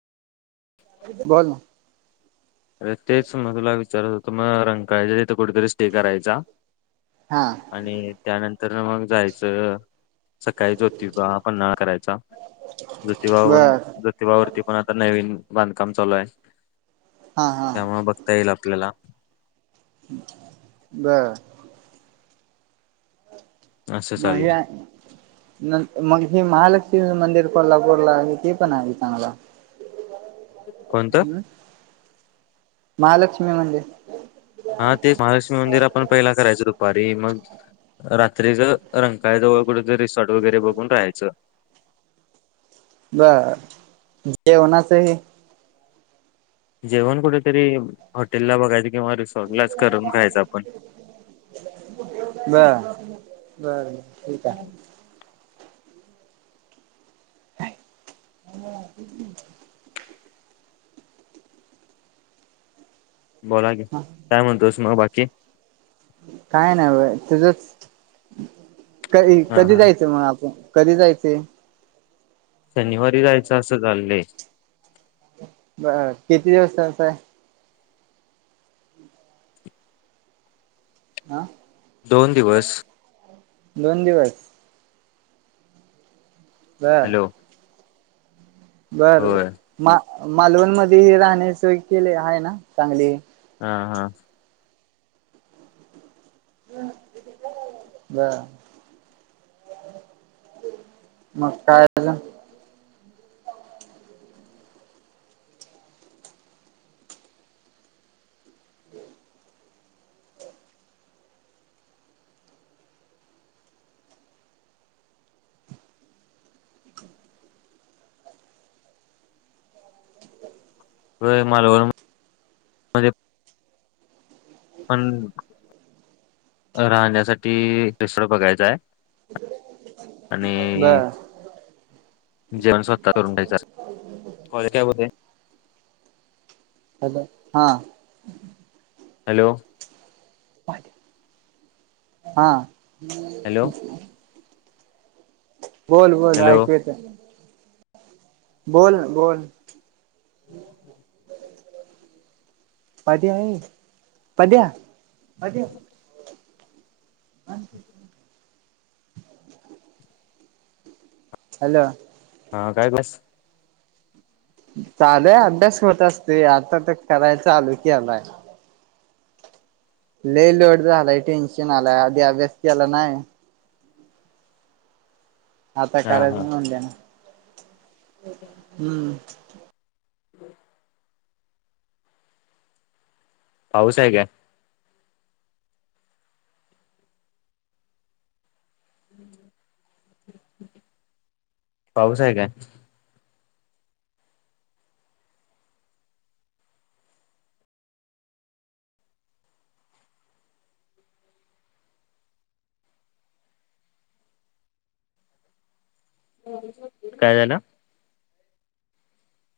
बजल अरे तेच मग तुला विचारत होत मग रंकायच तिथे कुठेतरी स्टे करायचा हा आणि त्यानंतर मग जायचं सकाळीचोती का पन््हाळा करायचा ज्योतिबा पण बर ज्योतिबावरती पण आता नवीन बांधकाम चालू आहे हा हा त्यामुळे बघता येईल आपल्याला ब असं मग चाललंय हे मग हे महालक्ष्मी मंदिर कोल्हापूरला आहे ते पण आहे चांगला कोणतं हम्म महालक्ष्मी म्हणजे हा ते महालक्ष्मी मंदिर आपण पहिला करायचं दुपारी मग रात्रीच रंकायजवळ कुठ रिसॉर्ट वगैरे बघून राहायचं बर ज होना सही जेवण कुठेतरी हॉटेल ला बघायच. [unintelligible] ते काय? [unintelligible] बोला गे काय म्हणतोस मग बाकी काय नाही बा तुझ क हा कधी हा जायचं मग आपण कधी जायचे. शनिवारी जायचं असं झालले. ब किती दिवसच आहे. हा. दोन दिवस दोन दिवस. हा. हॅलो बर होय मा मालवण म हे राहणे सोय केले आहे ना चांगली हा हा. [unintelligible] म कायज व मला पण राहण्यासाठी रेस्टोरं बघायचाय. आणि बर जेवण स्वतः करून ठ्यायचं कॉले काय हॅलो हा. हॅलो. हा. हॅलो बोल बोल हॅलो ऐकू येत. बोल ना बोल. [unintelligible] पध्या पध्या पध्या हॅलो. हा काय क्लास चालेय अभ्यास होत असते आता तर कराय चालू की आलाय. ल लोड झालाय टेन्शन आलाय आधी अभ्यास केला नाही. आता हा करायचं हा म्हून देण हम्म. हम्. पाऊस आहे काय? पाऊस आहे काय? काय झालं?